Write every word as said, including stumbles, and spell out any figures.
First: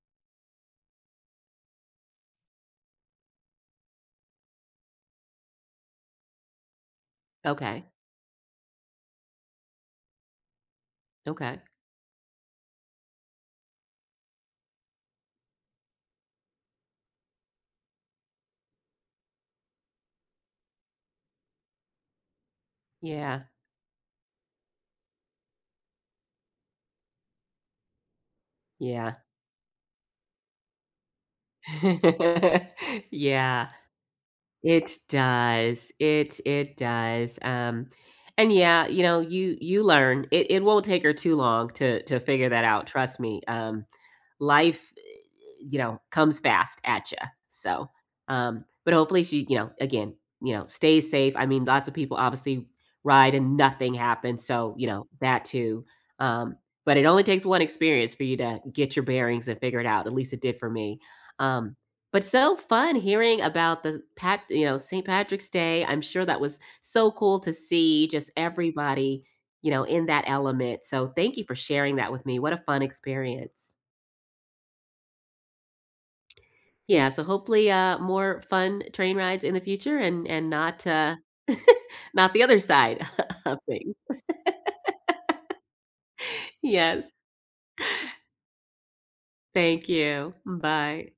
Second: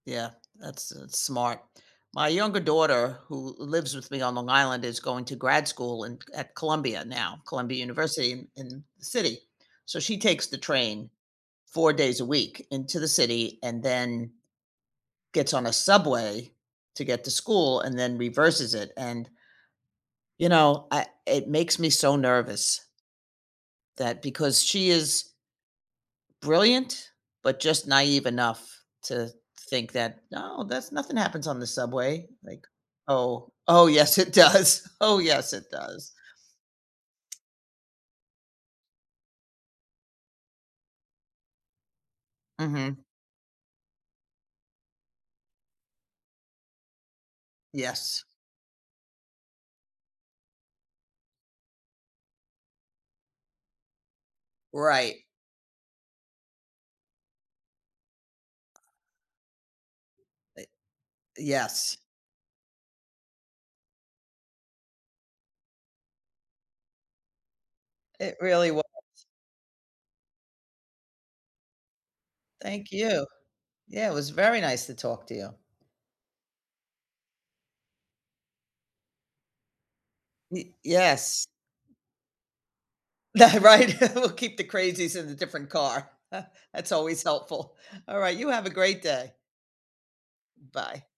Yeah, that's that's smart. My younger daughter who lives with me on Long Island is going to grad school in at Columbia now Columbia Okay. University in in the city, so, she takes the train Okay. four days a week into the city and then gets on a subway to get to school and then reverses it and you know, I it makes me so nervous. Yeah. That because she is brilliant, but just naive enough Yeah. to think that, "No, that's nothing happens on the subway." Like, "Oh, Yeah, oh yes it does. it Oh yes, it does does." it it does, um, and yeah, you know, you you learn. It it won't take her too long to to figure that out, Mhm. trust me, um, life eh eh, you know, comes fast, at ya, so, Yes. um, but hopefully she you know, again you know, stays safe. I mean, lots of people obviously ride and nothing happens, so, you know, Right. that too, um, but it only takes one experience for you, uh, to get your bearings, and figure it out, at least it did Eh, for me, um, yes. but so fun hearing about the pat you know, Saint Patrick's Day. I'm sure that was so cool to see just It really was. everybody, you know, in that element, so, thank you for sharing that with me. What a fun Thank you. experience. Yeah, it was very nice to talk to you. Yeah, so hopefully, uh, more fun train rides in the future and and Y not uh, yes. not the other side Yeah, of things. right, we'll keep the crazies in a different car. That's Yes. always helpful. Alright, you have a great day. Thank you, Bye. bye.